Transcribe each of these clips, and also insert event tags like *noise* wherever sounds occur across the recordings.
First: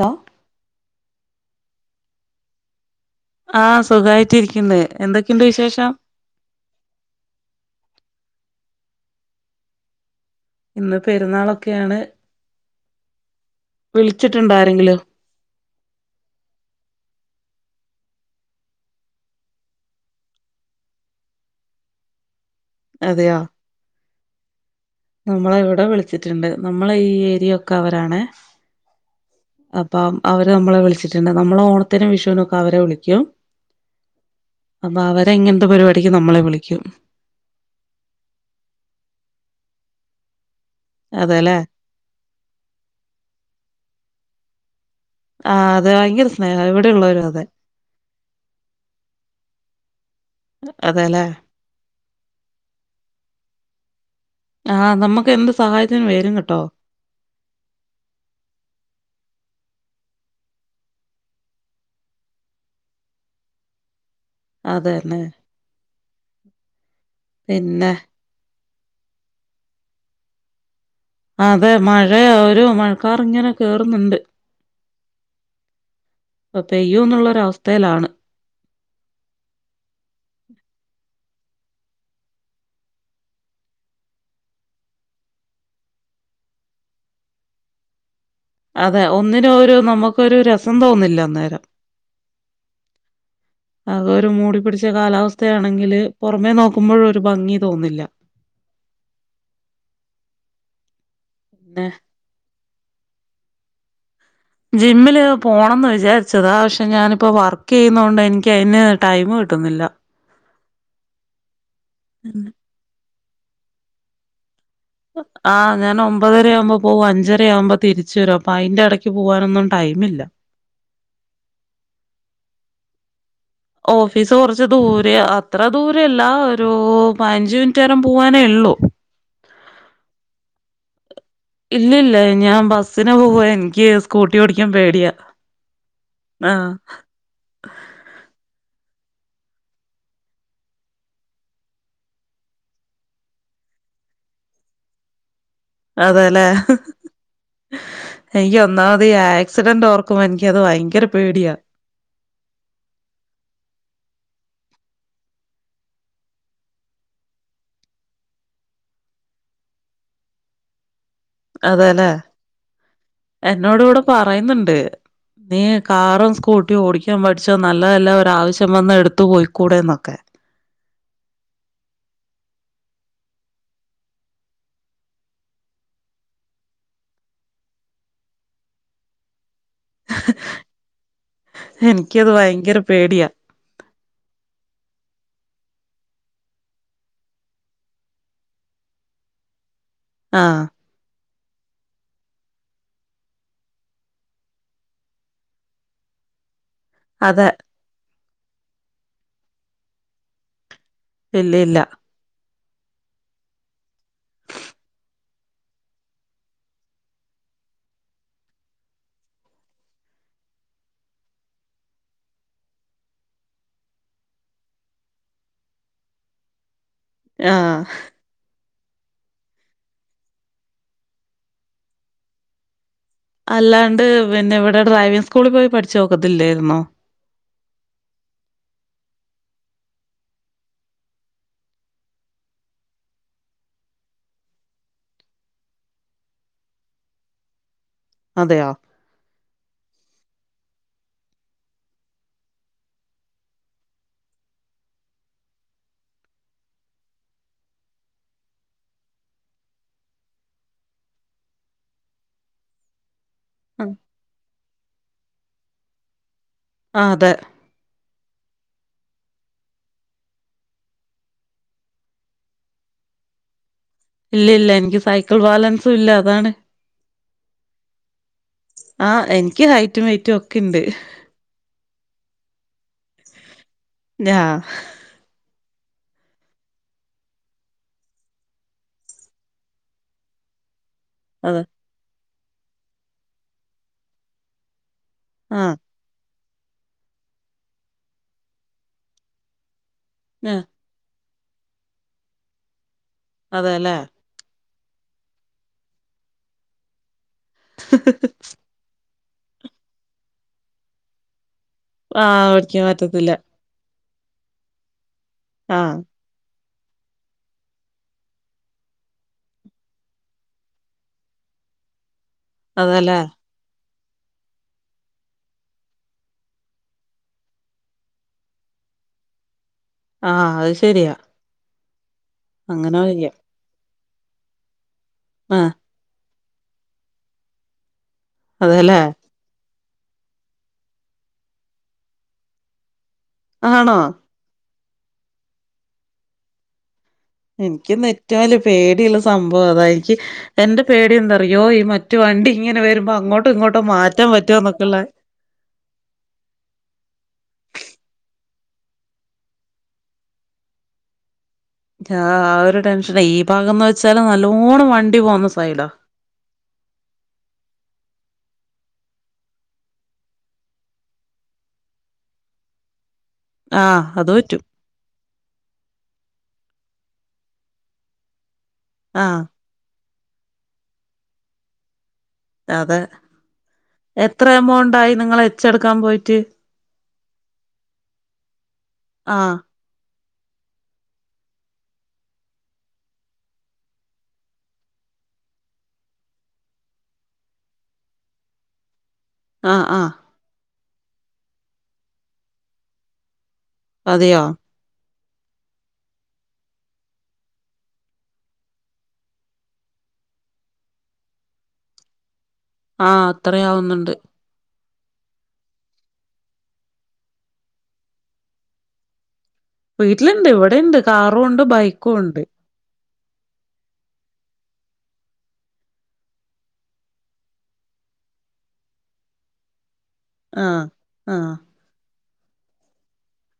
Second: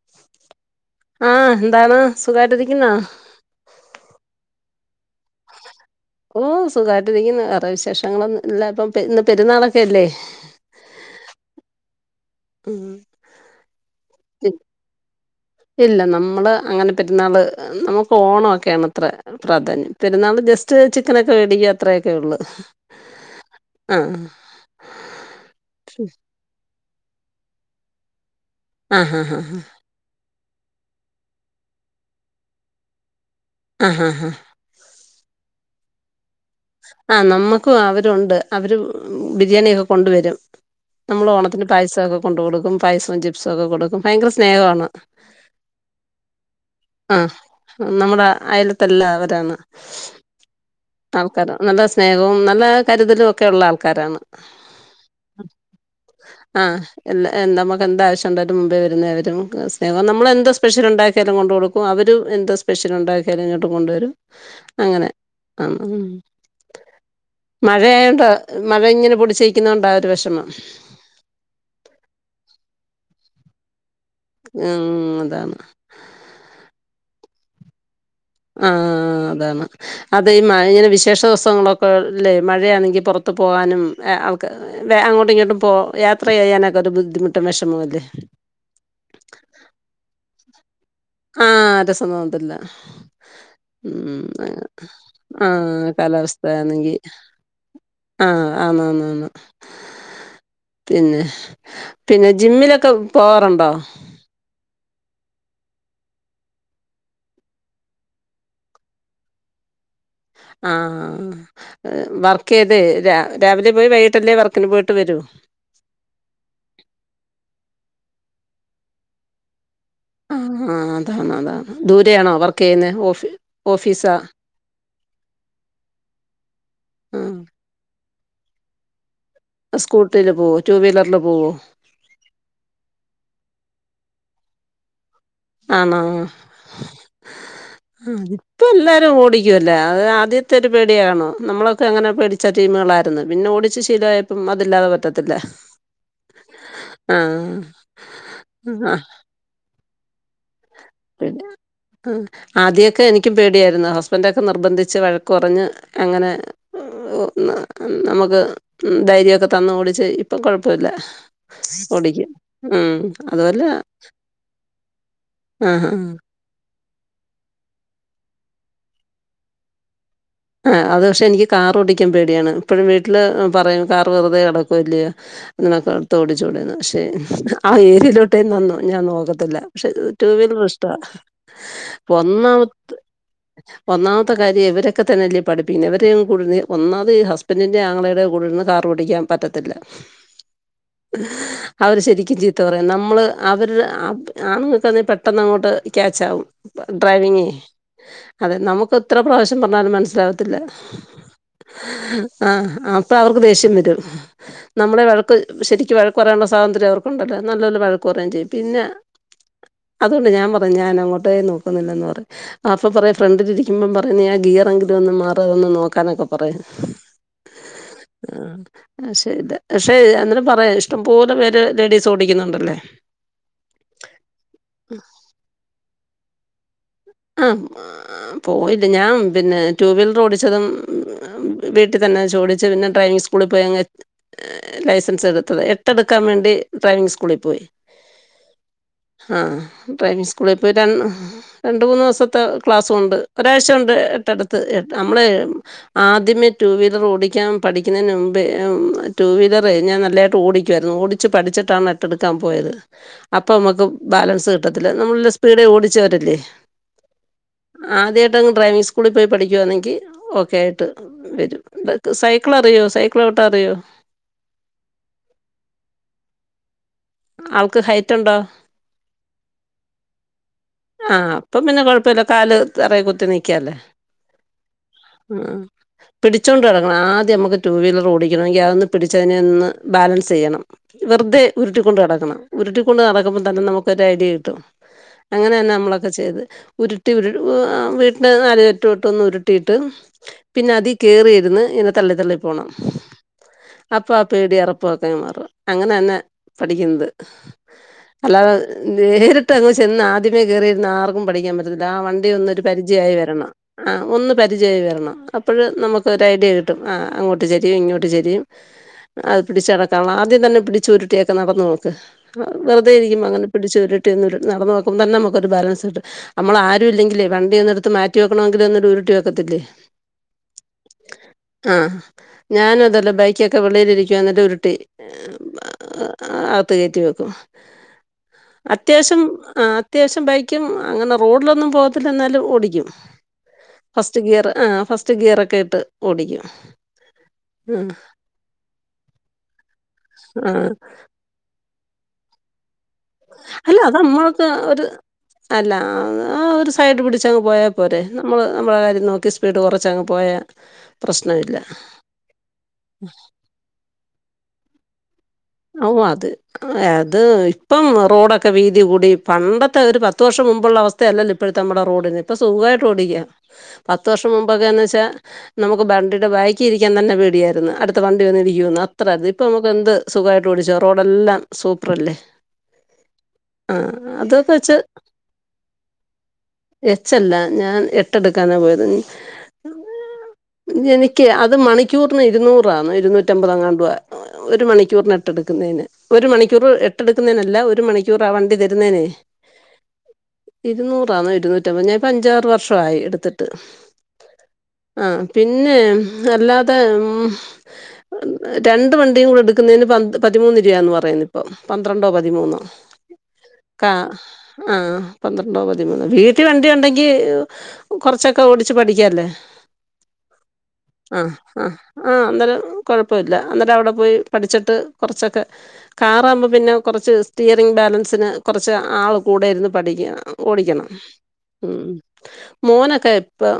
Law ആഹ് എന്താണ് സുഖായിട്ട് ഇരിക്ക്ന്നോ ആഹ് സുഖായിട്ട് ഇര്ക്ക്ണ്ട് എന്തൊക്കെണ്ട് വിശേഷം ഓഹ് സുഖായിട്ട് ഇരിക്ക്ന്ന് വെറേ വിശേഷങ്ങള് ഒന്നും ഇല്ല ഇപ്പാ ഇന്ന് പെരുന്നാളൊക്കെഅല്ലേ ഇന്ന് പെരുന്നാളാക്കേ ആണ് ഉം വിളിച്ചിട്ടുണ്ടോ ആരെങ്കിലും ഇല്ല നമ്മള് അങ്ങനെ പെരുന്നാള് നമുക്ക് ഓണോക്കെയാണത്രേ പ്രാധാന്യം പെരുന്നാള് ജസ്റ്റ് ചിക്കനൊക്കെ മേടിക്ക അത്രയൊക്കെ ഉള്ളൂ അതെയോ ആഹ് നമ്മളെ ഇവിടെ വിളിച്ചിട്ടുണ്ട് നമ്മള ഈ ഏരിയൊക്കെ അവരാണെ ആഹ് ഹാ ഹാ ഹ പാം അവര് നമ്മളെ വിളിച്ചിട്ടുണ്ട് നമ്മളെ ഓണത്തിനും വിഷുവിനൊക്കെ അവരെ വിളിക്കും അഹ് ഹ ഹ അപ്പൊ അവരെ ഇങ്ങൻത്തെ പരിപാടിക്ക് നമ്മളെ വിളിക്കും ആഹ് നമ്മക്കും അവരുണ്ട് അവര് ബിരിയാണിയൊക്കെ കൊണ്ടുവരും നമ്മള് അതെല്ലേ ഓണത്തിന് പായസൊക്കെ കൊണ്ട് കൊടുക്കും പായസോം ചിപ്സും ഒക്കെ കൊടുക്കും ഭയങ്കര സ്നേഹവാണ് ആഹ് അതെ ഭയങ്കര സ്നേഹ എവിടെയുള്ളവരും ആഹ് അതെ നമ്മുടെ അയലത്തെല്ലാം അവരാണ് അതേല്ലേ? ക്കാരം നല്ല സ്നേഹവും നല്ല കരുതലും ഒക്കെ ഉള്ള ആൾക്കാരാണ് ആഹ് നമ്മക്ക് എ എന്ത് സഹായത്തിനും വരും കേട്ടോ ആഹ് എല്ല നമുക്ക് എന്ത് ആവിശ്യ ഉണ്ടായാലും മുമ്പേ വരുന്നവരും സ്നേഹം നമ്മളെന്ത് സ്പെഷ്യലുണ്ടാക്കിയാലും കൊണ്ട് കൊടുക്കും അവർ എന്തോ സ്പെഷ്യൽ ഉണ്ടാക്കിയാലും ഇങ്ങോട്ട് കൊണ്ടുവരും അങ്ങനെ അതന്നെ ആഹ് പിന്നെ മഴയായോണ്ട മഴ ഇങ്ങനെ പൊടിച്ച് നിക്കുന്നോണ്ട ആ ഒരു വിഷമം അതെ മഴയ ഒരു മഴക്കാറിങ്ങനെ കേറുന്നുണ്ട് ഉം അതാണ് ഇപ്പൊ പെയ്യൂന്നുള്ളൊര് അവസ്ഥയിലാണ് ആഹ് അതാണ് അതെ ഈ മഴ ഇങ്ങനെ വിശേഷ ദിവസങ്ങളൊക്കെ അല്ലേ മഴയാണെങ്കി പൊത്തു പോവാനും ആൾക്ക അങ്ങോട്ടും ഇങ്ങോട്ടും പോ യാത്ര ചെയ്യാനൊക്കെ ഒരു ബുദ്ധിമുട്ടും വിഷമവുംല്ലേ? അതെ ഒന്നിനും ഒരു നമ്മക്കൊരു രസം തോന്നുന്നില്ല ആഹ് രസം തോന്നത്തില്ല ആകെ ഉം ഒരു അതെ മൂടി പിടിച്ച ആഹ് കാലാവസ്ഥയാണെങ്കില് പുറമേ കാലാവസ്ഥയാന്നെങ്കി നോക്കുമ്പോഴും ഒരു ഭംഗി തോന്നില്ല. ആഹ് ആന്ന് ആന്നാന്ന് പിന്നെ? പിന്നെ ജിമ്മിലൊക്കെ പോവാറുണ്ടോ? ജിമ്മില് പോണംന്ന് വിചാരിച്ചതാ പക്ഷെ ഞാനിപ്പോ വർക്ക് ചെയ്യുന്നോണ്ട് എനിക്ക് അതിന് ടൈം കിട്ടുന്നില്ല ആഹ് വർക്ക് ചെയ്ത് രാവിലെ പോയി വൈകിട്ടല്ലേ വർക്കിന് പോ ആഹ് ഞാൻ ഒമ്പതരയാവുമ്പോ പോ വും അഞ്ചരയാവുമ്പോ തിരിച്ച് വരും അപ്പൊ അയിന്റെ എടയ്ക്ക് പോവാനൊന്നും ടൈമില്ല ആഹ് അതാണ് അതാണ് ദൂരെയാണോ വർക്കെയ്യുന്നേ? ഓഫീ ഓഫീസാ? ഓഫീസ് കുറച്ച് ദൂരയാ അത്ര ദൂരവില്ല ഒരു ആഹ് പതിനഞ്ച് മിനിറ്റ് നേരം പൂവാനേയൊള്ളു സ്കൂട്ടീല് പോവോ ടുവീലറില് പോവോ? ഇല്ലില്ല ഞാൻ ബസ്സിനെ പോവാ എനിക്ക് സ്കൂട്ടി ഓടിക്കാൻ പേടിയാ ആണോ? ആഹ് ഇപ്പ എല്ലാരും ഓടിക്കുവല്ലോ അത് ആദ്യത്തെ ഒരു പേടി കാണും നമ്മളൊക്കെ അങ്ങനെ പേടി പേടിച്ച ടീമുകളായിരുന്നു പിന്നെ ഓടിച്ച് ശീലവായപ്പം അതില്ലാതെ പറ്റത്തില്ല അതേല്ലേ? ആഹ് എനിക്ക് ഒന്നാമത് ഈ ആക്സിഡന്റ് ഓർ ക്കുമ്പോ എനിക്കത് ഭയങ്കര പേടിയാ ആഹ് ആദ്യയക്കെ എനിക്കും പേടിയായിരുന്നു ഹസ്ബൻഡ് ഒക്കെ നിർബന്ധിച്ച് വഴക്ക് പറഞ്ഞ് അങ്ങനെ ഒന്ന് നമുക്ക് ധൈര്യൊക്കെ തന്ന് ഓടിച്ച് ഇപ്പം കൊഴപ്പവില്ല അതെല്ലേ ഓടിക്കും ഉം അതുപോലെ പറയ്ന്നുണ്ട് നീ ആഹാ കാറും സ്കൂ ട്ടിയും ഓടിക്കാൻ പഠിച്ചോ നല്ലതല്ലേ ഒരു ആവിശ്യം വന്ന എടുത്ത് പോയ്ക്കൂടെന്നൊക്കെ ആഹ് അത് പക്ഷെ എനിക്ക് കാറ് ഓടിക്കാൻ പേടിയാണ് ഇപ്പഴും വീട്ടില് പറയും കാറ് വെറുതെ കിടക്കുവല്ലയോ നിനക്ക് അതെടുത്ത് ഓടിച്ചൂടേന്ന് പക്ഷെ ആ ഏരിയയിലോട്ടേ ഞാൻ ഞാൻ നോക്കത്തില്ല പക്ഷെ ടു വീലർ ഇഷ്ട്ടവ എനിക്കത് ഒന്നാമത് ഭയങ്കര പേടിയാ ഒന്നാമത്തെ കാര്യം ഇവരെ ക്കെ തന്നെയല്ലേ പഠിപ്പിക്കുന്നെ ഇവരേയൊന്നും കൂടിയിര്ന്ന് ഒന്നാമത് ഹസ്ബൻഡിന്റെ ആങ്ങളയുടെ കൂടെയിര്ന്ന് കാറോടിക്കാൻ പറ്റത്തില്ല ആഹ് ഉ *unintelligible* അവര് ശരിക്കും ചീത്ത പറയും നമ്മള് അവരു ആണുങ്ങക്കാന്നേ പെട്ടെന്ന് അങ്ങോട്ട് ക്യാച്ച് ആകും ഡ്രൈവിംങ്ങേ അതെ അതെ നമുക്ക് എത്ര പ്രാവശ്യം പറഞ്ഞാലും മനസ്സിലാവത്തില്ല ഇല്ല ഇല്ല ആഹ് അപ്പം അവർക്ക് ദേഷ്യം വരും നമ്മളെ വഴക്ക് ശരിക്കും വഴക്ക് പറയാനുള്ള സ്വാതന്ത്ര്യം അവർക്കുണ്ടല്ലോ നല്ലപോലെ വഴക്ക് പറയുകയും ചെയ്യും പിന്നെ ആ *inaudible* അതുകൊണ്ട് ഞാൻ പറയും ഞാനങ്ങോട്ടേ നോക്കുന്നില്ലന്ന് പറേം അപ്പ പറേം ഫ്രണ്ടിലിരിക്കുമ്പം പറയുന്ന ഞാ ഗിയറെങ്കിലും ഒന്ന് മാറ് അതൊന്ന് നോക്കാനൊക്കെ പറേം ആഹ് ആഹ് അഹ് ശരി പക്ഷെ അന്നേരം പറയാം ഇഷ്ടം പോലെ പേര് ലേഡീസ് ഓടിക്കുന്നുണ്ടല്ലേ അല്ലാണ്ട് പിന്നെ ഇവിടെ ഡ്രൈവിങ് സ്കൂളിൽ പോയി പഠിച്ച് നോക്കത്തില്ലായിരുന്നോ ആഹ് പോയില്ല ഞാൻ പിന്നെ ടൂ വീലർ ഓടിച്ചതും വീട്ടിൽ തന്നെ വെച്ചോടിച്ച് പിന്നെ ഡ്രൈവിങ് സ്കൂളിൽ പോയങ്‌ ഏഹ് ലൈസൻസ് എടുത്തത് എട്ടെടുക്കാൻ വേണ്ടി ഡ്രൈവിംങ് സ്കൂളിൽ പോയി അതെയോ ആഹ് ഡ്രൈവിംങ് സ്കൂളി പോയി രണ്ട് രണ്ട് മൂന്ന് ദിവസത്തെ ക്ലാസ്സൊണ്ട് ഒരാഴ്ച്ച കൊണ്ട് എട്ട് എടുത്ത് നമ്മളെ ആദ്യമേ ടു വീലർ ഓടിക്കാൻ പഠിക്കുന്നതിന് മുമ്പേ ടു വീലറേ ഞാൻ നല്ലതായിട്ട് ഓടിക്കും ആയിരുന്നു ഓടി ച്ചു പഠിച്ചിട്ടാണ് എട്ടെടുക്കാൻ പോയത് അപ്പം അമ്മക്ക് ബാലൻസ് കിട്ടത്തില്ല നമ്മളില്ല സ്പീടിലോടിച്ചവരല്ലേ ആഹ് അതെ ആദ്യായിട്ട് അങ്ങ് ഡ്രൈവിംഗ് സ്കൂളിൽ പോയി പഠിക്കുവാന്നെങ്കിൽ ഓക്കെ ആയിട്ട് വരും സൈക്കിൾ അറിയോ സൈക്കിളു ചവിട്ടാൻ അറിയോ ഇല്ലില്ല എനിക്ക് സൈക്കിൾ ബാലൻസും ഇല്ല അതാണ് ആൾക്ക് ഹൈറ്റ് ഉണ്ടോ ആഹ് എനിക്ക് ഹൈറ്റും വൈയ്റ്റും ഒക്കെ ഇണ്ട് ഇപ്പം പിന്നെ കൊഴപ്പമില്ല കാല് തറേ കുത്തി നിക്കാല്ലോ ഞാഹ് ആഹ് പിടിച്ചോണ്ട് നടക്കണം ആദ്യം നമുക്ക് ടൂ വീലർ ഓടിക്കണമെങ്കി അതൊന്ന് പിടിച്ച് അതിനെ ഒന്ന് ബാലൻസ് ചെയ്യണം വെറുതെ അതെ ഉരുട്ടിക്കൊണ്ട് നടക്കണം ഉരുട്ടിക്കൊണ്ട് നടക്കുമ്പം തന്നെ നമുക്കൊരു ഐഡിയ കിട്ടും അങ്ങനെ തന്നാ ആഹ് നമ്മളൊക്കെ ചെയ്തെ ഉരുട്ടി ഉരു ആഹ് വീട്ടിയ് ന് നാലറ്റുമട്ടൊന്ന് ഉരുട്ടിയിട്ട് പിന്നെ അതി കേയറിയിരുന്ന് ഇങ്ങനെ തള്ളി തള്ളി പോണം അതെല്ലേ അപ്പം പേടിയും അറപ്പും ഒക്കെ അങ്ങ് മാറും അങ്ങനെ തന്നെ പഠിക്കുന്നത് അല്ലാതെ നേരിട്ട് അങ്ങ് ചെന്ന് ആദ്യമേ കേറിയിരുന്നാ ആർക്കും പഠിക്കാൻ പറ്റി റ്റത്തില്ല ആഹ് വണ്ടി ഒന്ന് ഒരു ഓടിക്കാൻ പരിചയം ആയി പറ്റത്തില്ല വരണം ആഹ് ഒന്നു പരിചയം ആയി വരണം അപ്പഴ് ആഹ് നമുക്ക് ഒരു ഐഡിയ കിട്ടും ആഹ് അങ്ങോട്ട് ചെരിയും ഇങ്ങോട്ട് ചെരിയും അത് പിടിച്ചെറക്കാനുള്ള ആദ്യം തന്നെ പിടിച്ചു ഉരുട്ടിയൊക്കെ നടന്നു നോക്ക് വെറുതെ അതല്ലേ ഇരികുമ്പം അങ്ങനെ പിടിച്ചുരുട്ടി എന്ന നടുന്നു നോക്കുമ്പം തന്നെ നമുക്കൊരു ബാലൻസ് കിട്ടും നമ്മള് ആരുമില്ലങ്കിലേ വണ്ടി ഒന്നെടുത്ത് മാറ്റി വെക്കണമെങ്കിൽ ഒന്നുരുട്ടി വെക്കത്തില്ലേ ആഹ് അത് ശരിയാ ആഹ് ഞാനും അതല്ലേ ബൈക്കൊക്കെ വെളീൽ ഇരിക്കുവ എന്നിട്ടുരുട്ടി ആഹ് അകത്ത് കയറ്റി വെക്കും അതേല്ലേ അത്യാവശ്യം ആ അത്യാവശ്യം ബൈക്കും അങ്ങനെ റോഡിലൊന്നും പോകത്തില്ലന്നാലും ഓടിക്കും. ആണോ ഫസ്റ്റ് ഗിയർ ആഹ് ഫസ്റ്റ് ഗിയറൊക്കെ ഇട്ട് ഓടിക്ക എനിക്ക് *unintelligible* പേടിള്ള സംഭവം അതാ എനിക്ക് ആ എന്റെ പേടി എന്താറിയോ ഈ മ മറ്റ് വണ്ടി ഇങ്ങനെ വരുമ്പോ അങ്ങോട്ടും ഇങ്ങോട്ടും മാറ്റാൻ നമ്മൾക്ക് ഒരു പറ്റോന്നൊക്കെള്ള അല്ല അത് ആ ഒരു സൈഡ് പിട്ച്ചങ്ങ് പോയാ പോരെ നമ്മള് നമ്മളെ കാര്യം നോക്കി സ്പീഡ് കൊറച്ചങ്ങ് പോയാ പ്രശ്നം ഇല്ല്യ. ആഹ് ആ ഒരു ടെൻഷന് ഈ ഭാഗംന്ന് വെച്ചാല് നല്ലോണം വണ്ടി പോക്ന്ന സ് ഔ അത് അത് ഇപ്പം റോഡൊക്കെ വീതി കൂടി പണ്ടത്തെ ഒര് പത്ത് വർഷം മുമ്പ്ള്ള അവസ് ത്ത അല്ലല്ലോ ഇപ്പഴത്തെ നമ്മടെ റോഡിന് ഇപ്പൊ സുഖായിട്ട് ഓടിക്കാം ആഹ് പത്ത് വർഷം അത് പറ്റും മുമ്പൊക്കെന്ന് വെച്ചാ നമുക്ക് വണ്ടീടെ ബേക്ക്ലിര്ക്കാൻ തന്നെ പേടിയായിരുന്നു അടുത്ത വണ്ടി വന്ന് ഇടിക്കോന്ന് അത്ര ആഹ് ഇതിപ്പൊ നമുക്ക് എന്ത് സുഖായിട്ട് ഓടിച്ചോ റോഡെല്ലാം സൂപ്പറല്ലേ. അതെ ആ എത്ര അതൊക്കെ വെച്ച് എമൗണ്ടായി നിങ്ങള് എച്ചെട്ക്കാം പോയിട്ട് എച്ചല്ല ഞാൻ എട്ടെട്ക്കാനാ പോയത് ആഹ് എനിക്ക് അത് മണിക്കൂറിന് ഇരുന്നൂറാന്ന് ഇര്ന്നൂറ്റമ്പതോ എങ്ങാണ്ടൊ *unintelligible* ഒര് മണി ക്കൂറിന് എട്ടെട്ക്കുന്നേന് ഒരു മണിക്കൂർ എട്ടെട്ക്കുന്നേനല്ല ഒരു മണിക്കൂറ് ആ വണ്ടി തരുന്നേനെ ആഹ് ആഹ് ഇരുന്നൂറാന്നോ ഇരുന്നൂറ്റമ്പത് ഞാനിപ്പൊ അഞ്ചാറ് വർഷായി ഇട്ത്തിട്ട്. അതെയോ ആഹ് പിന്നെ അല്ലാതെ ഉം രണ്ട് വണ്ടിം കൂടെട് ക്കുന്നേന് പത് പതിമൂന്ന് രൂപാന്ന് പറയ്ന്ന് ഇപ്പം പന്ത്രണ്ടോ പതിമൂന്നോ ആഹ് കാ അത്രയാവുന്നുണ്ട് ആഹ് പന്ത്രണ്ടോ പതിമൂന്നോ വീട്ട് വണ്ടി ഉണ്ടെങ്കി കൊറച്ചൊക്കെ ഓടിച്ച് പഠിക്ക്യാല്ലേ വീട്ടിലുണ്ട് ഇവിടെണ്ട് ആഹ് കാറും ഉണ്ട് ആഹ് ബൈക്കും ആഹ് ഉണ്ട് അന്നേരം കൊഴപ്പല്ല അന്നേരം അവിടെ പോയി. പഠ്ച്ചിട്ട് കൊറ്ച്ചൊക്കെ കാറാകുമ്പോ പിന്നെ കൊറച്ച് സ്റ്റിയറിങ് ബാലൻസിന് കൊറച്ച് ആള് കൂടെയിര്ന്ന് പഠിക്കാം. ആഹ് ഓടിക്കണം ആഹ് ഉം മോനൊക്കെ ഇപ്പം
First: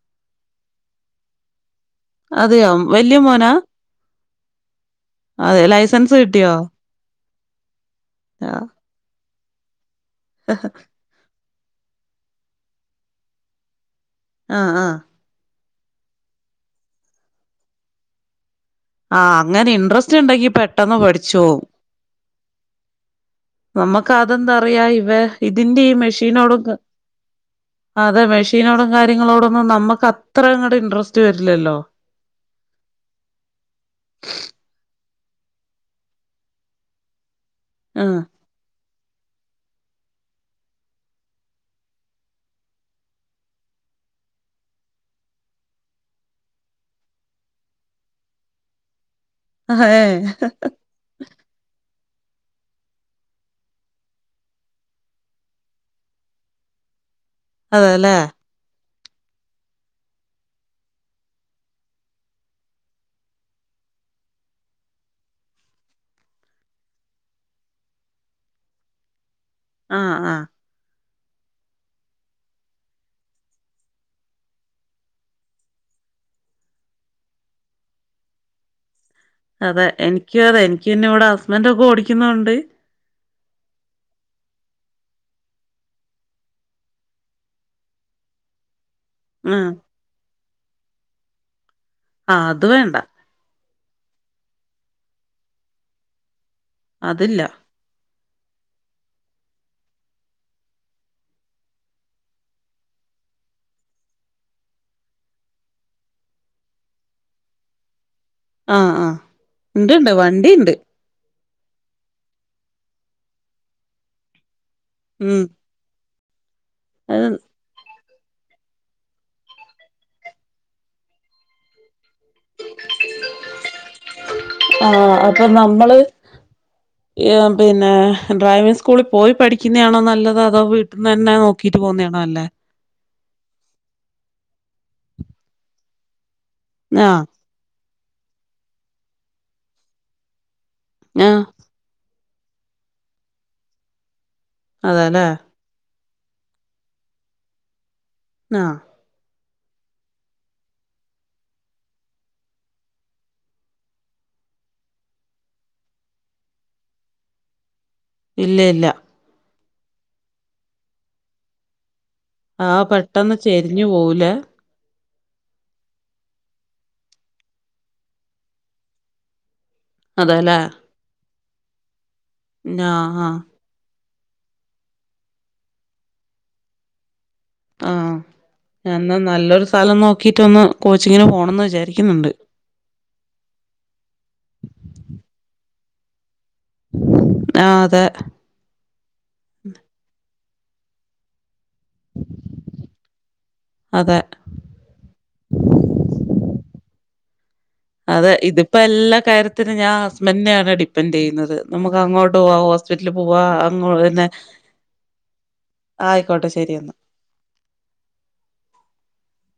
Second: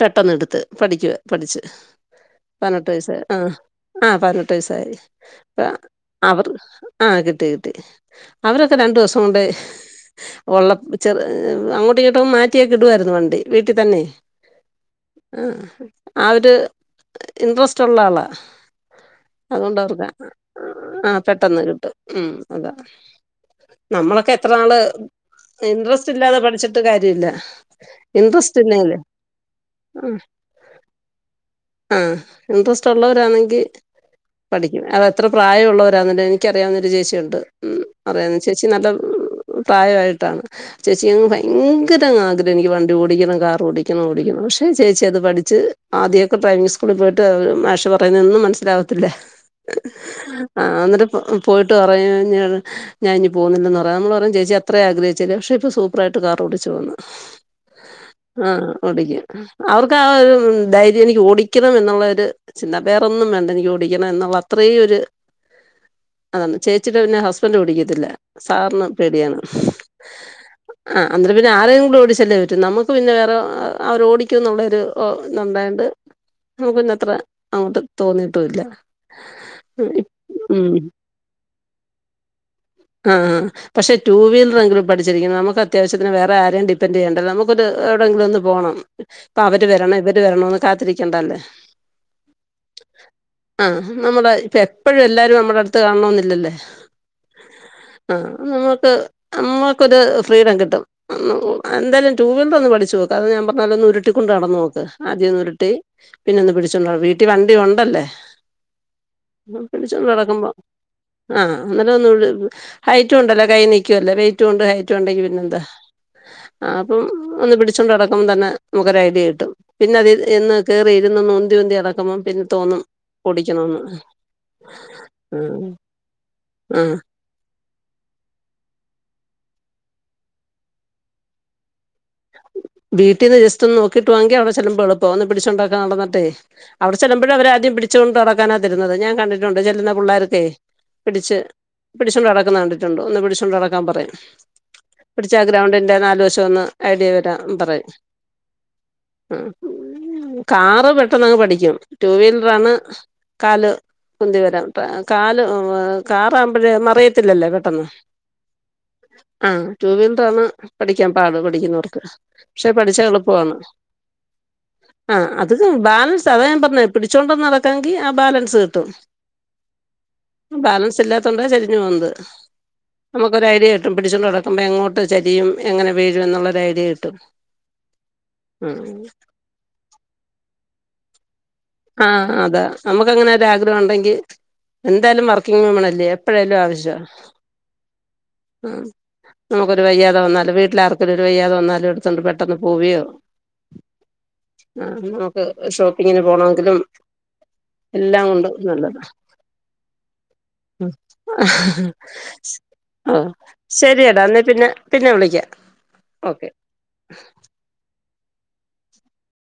പെട്ടന്നെട്ത്ത് പഠിക്ക പഠിച്ച്. അതെയോ വെല്ല്യ മോനാ ആഹ് പതിനെട്ട് വയസ്സായി അതെ ആഹ് ലൈസൻസ് അവർ കിട്ടിയോ ആഹ് കിട്ടി കിട്ടി. ആഹ് അവരൊക്കെ രണ്ട് ദിവസം കൊണ്ട് ആഹ് *unintelligible* ചെറ് അങ്ങോട്ടിങ്ങോട്ടും മാറ്റിയൊക്കെ ഇടുവായിരുന്നു വണ്ടി വീട്ടിത്തെന്നെ. ആഹ് ആഹ് ആഹ് ആ ഒരര് ഇൻട്രസ്റ്റുള്ള ആളാ ആഹ് അങ്ങനെ അതുകൊണ്ട് അവർക്ക് ഇൻട്രസ്റ്റ് ഇണ്ടെങ്കി പെട്ടെന്ന് ആ പഠിച്ചോവും. പെട്ടെന്ന് കിട്ടും ഉം അതാ നമ്മക്ക് നമ്മളൊക്കെ എത്ര നാള് അതെന്താറിയാ ഇവ ഇതിന്റെ ഈ ഇൻട്രസ്റ്റ് ഇല്ലാതെ മെഷീനോടൊക്ക പഠിച്ചിട്ട് കാര്യമില്ല അതെ ഇൻട്രസ്റ്റ് മെഷീനോടും ഇല്ലെങ്കിൽ കാര്യങ്ങളോടൊന്നും നമ്മക്ക് അത്ര അങ്ങട്ട് ഇൻട്രസ്റ്റ് വരൂലല്ലോ. ആഹ് ഇൻട്രസ്റ്റുള്ളവരാണെങ്കി പഠിക്കും അതെത്ര പ്രായം ഉള്ളവരാന്ന്ണ്ടെങ്കി എനിക്കറിയാവ്ന്നൊരു ചേച്ചിയുണ്ട് അറിയാവുന്ന ചേച്ചി നല്ല പ്രായ ആയിട്ടാണ് ചേച്ചിക്കങ് ഭയങ്കരങ് ആഗ്രഹം എനിക്ക് വണ്ടി ഓടിക്കണം കാറ് ഓടിക്കണം ഓടിക്കണം പക്ഷെ ചേച്ചി അത് പഠിച്ച് ആദ്യൊക്കെ ഡ്രൈവിംഗ് സ്കൂളി പോയിട്ട് മാഷ് പറയുന്നതൊന്നും മനസ്സിലാവ ത്തില്ല ആഹ് ഏഹ് ആഹ് ഇന്നെട്ട് പോയിട്ട് പറയും ഞാ ഞാഇഞ്ഞ് പോവുന്നില്ലെന്ന് പറ നമ്മൾ പറയും ചേച്ചി അത്ര ആഗ്രഹിച്ചല്ലേ പക്ഷേ ഇപ്പോ സൂ പ്പറായിട്ട് കാറോടിച്ചു പോന്ന്. അതെലേ. ആഹ് ഓടിക്കും. അവർക്ക് ആ ഒരു ധൈര്യം എനിക്ക് ഓടിക്കണം എന്നുള്ള ഒര് ചിന്ത വേറൊന്നും വേണ്ട എനിക്ക് ഓ ടിക്കണം എന്നുള്ള അത്രേ ഒര് ആണ് ചേച്ചിടെ പിന്നെ ഹസ്ബന്റ് ഓടിക്കത്തില്ല സാറിന് പേടിയാണ്. ആഹ് ആഹ്. ആ അന്നേരം പിന്നെ ആരെങ്കിലും ഓടിച്ചെല്ലേ പറ്റു നമുക്ക് പിന്നെ വേറെ അവർ ഓടിക്കും എന്നുള്ളരു ഓ ഇന്നണ്ടായോണ്ട് നമുക്ക ഇന്നത്ര അങ്ങോട്ട് തോന്നിട്ടുല്ല. അതെ എനിക്കും അതെ എനിക്ക് പിന്നെ ഇവിടെ ഹസ്ബന്റൊക്കെ ഓടിക്കുന്നോണ്ട് ആഹ് ആഹ്. പക്ഷേ ടു വീലറെങ്കിലും പഠിച്ചിരിക്കണം നമുക്ക് അത്യാവശ്യത്തിന് വേറെ ആരെയും ഡിപൻഡ് ചെയ്യണ്ട നമുക്ക് ഒരു എവിടെയങ്കിലും ഒന്ന് പോണം. ഇപ്പൊ അവര് ആഹ് വരണം ഇവര് വരണന്ന് കാത്തിരിക്കേണ്ടല്ല. ആഹ് അത് വേണ്ട. ആഹ് നമ്മളെ ഇപ്പ എപ്പഴും എല്ലാരും നമ്മടെ അട്ത്ത് കാണണൊന്നില്ലല്ലേ. അതില്ല ആഹ് നമുക്ക് നമ്മക്കൊരു ഫ്രീഡം കിട്ടും. എന്തായാലും ടൂ വീലർ ഒന്ന് പഠിച്ചു നോക്ക് അത് ഞാൻ പർഞ്ഞോ ലൊന്ന് ഉരുട്ടി കൊണ്ട് നടന്ന് നോക്ക് ആദ്യം ഒന്ന് ഉരുട്ടി പിന്നെ ഒന്ന് പിടിച്ചോണ്ടും വീട്ടി വണ്ടി ഉണ്ടല്ലേ? ആഹ് ആഹ് പിടിച്ചോണ്ട് ഉണ്ട്ണ്ട് നടക്കുമ്പോ വണ്ടിണ്ട്. ആഹ് ന്നിട്ട് ഒന്ന ഹൈറ്റും ഉണ്ടല്ലോ കൈ നിക്കുവല്ലേ വെയ്റ്റും ഉണ്ട് ഹൈറ്റ് ഉണ്ടെങ്കി ഉം പിന്നെന്താ. ആഹ് അപ്പം അത് ഒന്ന് പിടിച്ചോണ്ട് നടക്കുമ്പം തന്നെ നമുക്ക് ഒരു ഐ ഡ്യ കിട്ടും. പിന്നെ അത് എന്ന് കേറി ഇരുന്ന് ഉന്തി ഉന്തി നടക്കുമ്പോപിന്നെ തോന്നും. ഓടിക്കണന്ന് ആഹ് അപ്പൊ നമ്മള് ആഹ് ഏഹ് പിന്നെ ഡ്രൈവിങ് സ്കൂളി പോയി പഠിക്ക്യുന്നണോ നല്ലത് അതോ വീട്ടിന്നെന്നെ നോക്കിട്ട് പോവുന്നേണോ നല്ലേ? വീട്ടീന്ന് ജസ്റ്റ് ഒന്ന് നോക്കിട്ട് വാങ്കി അവിടെ ചെല്ലുമ്പോ എളുപ്പാവും ഒന്ന് പിടിച്ചോണ്ടാക്കെ നടന്നിട്ടേ. അവടെ ആഹ് ചെല്ല്മ്പഴ് അവരെ ആദ്യം പിടിച്ചു കൊണ്ട് നടക്കാനാ തര്ന്നത് ഞാൻ കണ്ടിട്ടുണ്ട് ചെല്ലുന്ന പുള്ളേരൊക്കെ. പിടിച്ച് ആഹ് പിടിച്ചുണ്ട് നടക്കുന്ന കണ്ടിട്ടുണ്ട് ഒന്ന് പിടിച്ചോണ്ട് നടക്കാൻ പറയും അതെല്ലേ പിടിച്ചാ ഗ്രൗണ്ടിന്റെ നാല് വശം ഒന്ന് ഐഡിയ വരാ പറയും. ആഹ് ഉം കാറ് പെട്ടെന്ന് അങ്ങ് പഠിക്കും ടു വീലറാണ്. കാല് ഉന്തി വരാം കാല് കാറാവുമ്പഴേ മറിയത്തില്ലല്ലോ പെട്ടെന്ന്. ഇല്ല ഇല്ല. ആഹ് ടൂവീലർ ആണ് പഠിക്ക്യാൻ പാട് പഠിക്ക്യുന്നവർക്ക്. പക്ഷെ ആഹ് പഠിച്ചാ പെട്ടെന്ന് എളുപ്പവാണ്. ചെരിഞ്ഞു പോവൂലേ ആഹ് അത് ബാലൻസ് അതാ ഞാൻ പർഞ്ഞെ പിടിച്ചോണ്ടന്ന് നടക്കാങ്കി ആ ബാലൻസ് കിട്ടും. അതെല്ലേ ബാലൻസ് ഇല്ലാത്തോണ്ട ചെരിഞ്ഞു പോവുന്നത് ആഹ് ആഹ് നമുക്കൊരു ഐഡിയ പിടിച്ചുണ്ട് നടക്കുമ്പോ എങ്ങോട്ട് ചെരിയും എങ്ങനെ വീഴും എന്നുള്ളൊരു ഐഡിയ കിട്ടും. ആഹ് ഉം ഞാന്ന് നല്ലൊരു സ്ഥലം നോക്കിട്ട് ഒന്ന് കോച്ചിങ്ങിന് പോണംന്ന് വിചാ ആഹ് അതാ നമുക്ക് അങ്ങനെ ഒരു ആഗ്രഹം ഉണ്ടെങ്കി എന്തായാലും വർക്കിംഗ് വിമണല്ലേ എപ്പഴായാലും ആവശ്യ ആഹ് അതെ. ഉം നമുക്ക് ഒരു വയ്യാതെ വന്നാലും വീട്ടിലാർക്കും ഒരു വയ്യാതെ വന്നാലും തോണ്ട് പെട്ടെന്ന് പോവ്യോ അതെ നമുക്ക് ഷോപ്പിങ്ങിന് പോണോ തിലും അതെ ഇതിപ്പോ എല്ലാ കാര്യത്തിനും ഞാൻ ഹസ്ബൻഡിനെയാണ് ഡിപ്പെന്റ് ചെയ്യുന്നത് നമുക്ക് അങ്ങോട്ട് പോവ ഹോസ് ഹോസ്പിറ്റലി ആഹ് പോവാ അങ്ങോ ശരിയെടാ പിന്നെ എന്നാ പിന്നെ വിളിക്കാം ഓക്കെ ആയിക്കോട്ടെ ശരി എന്നാ.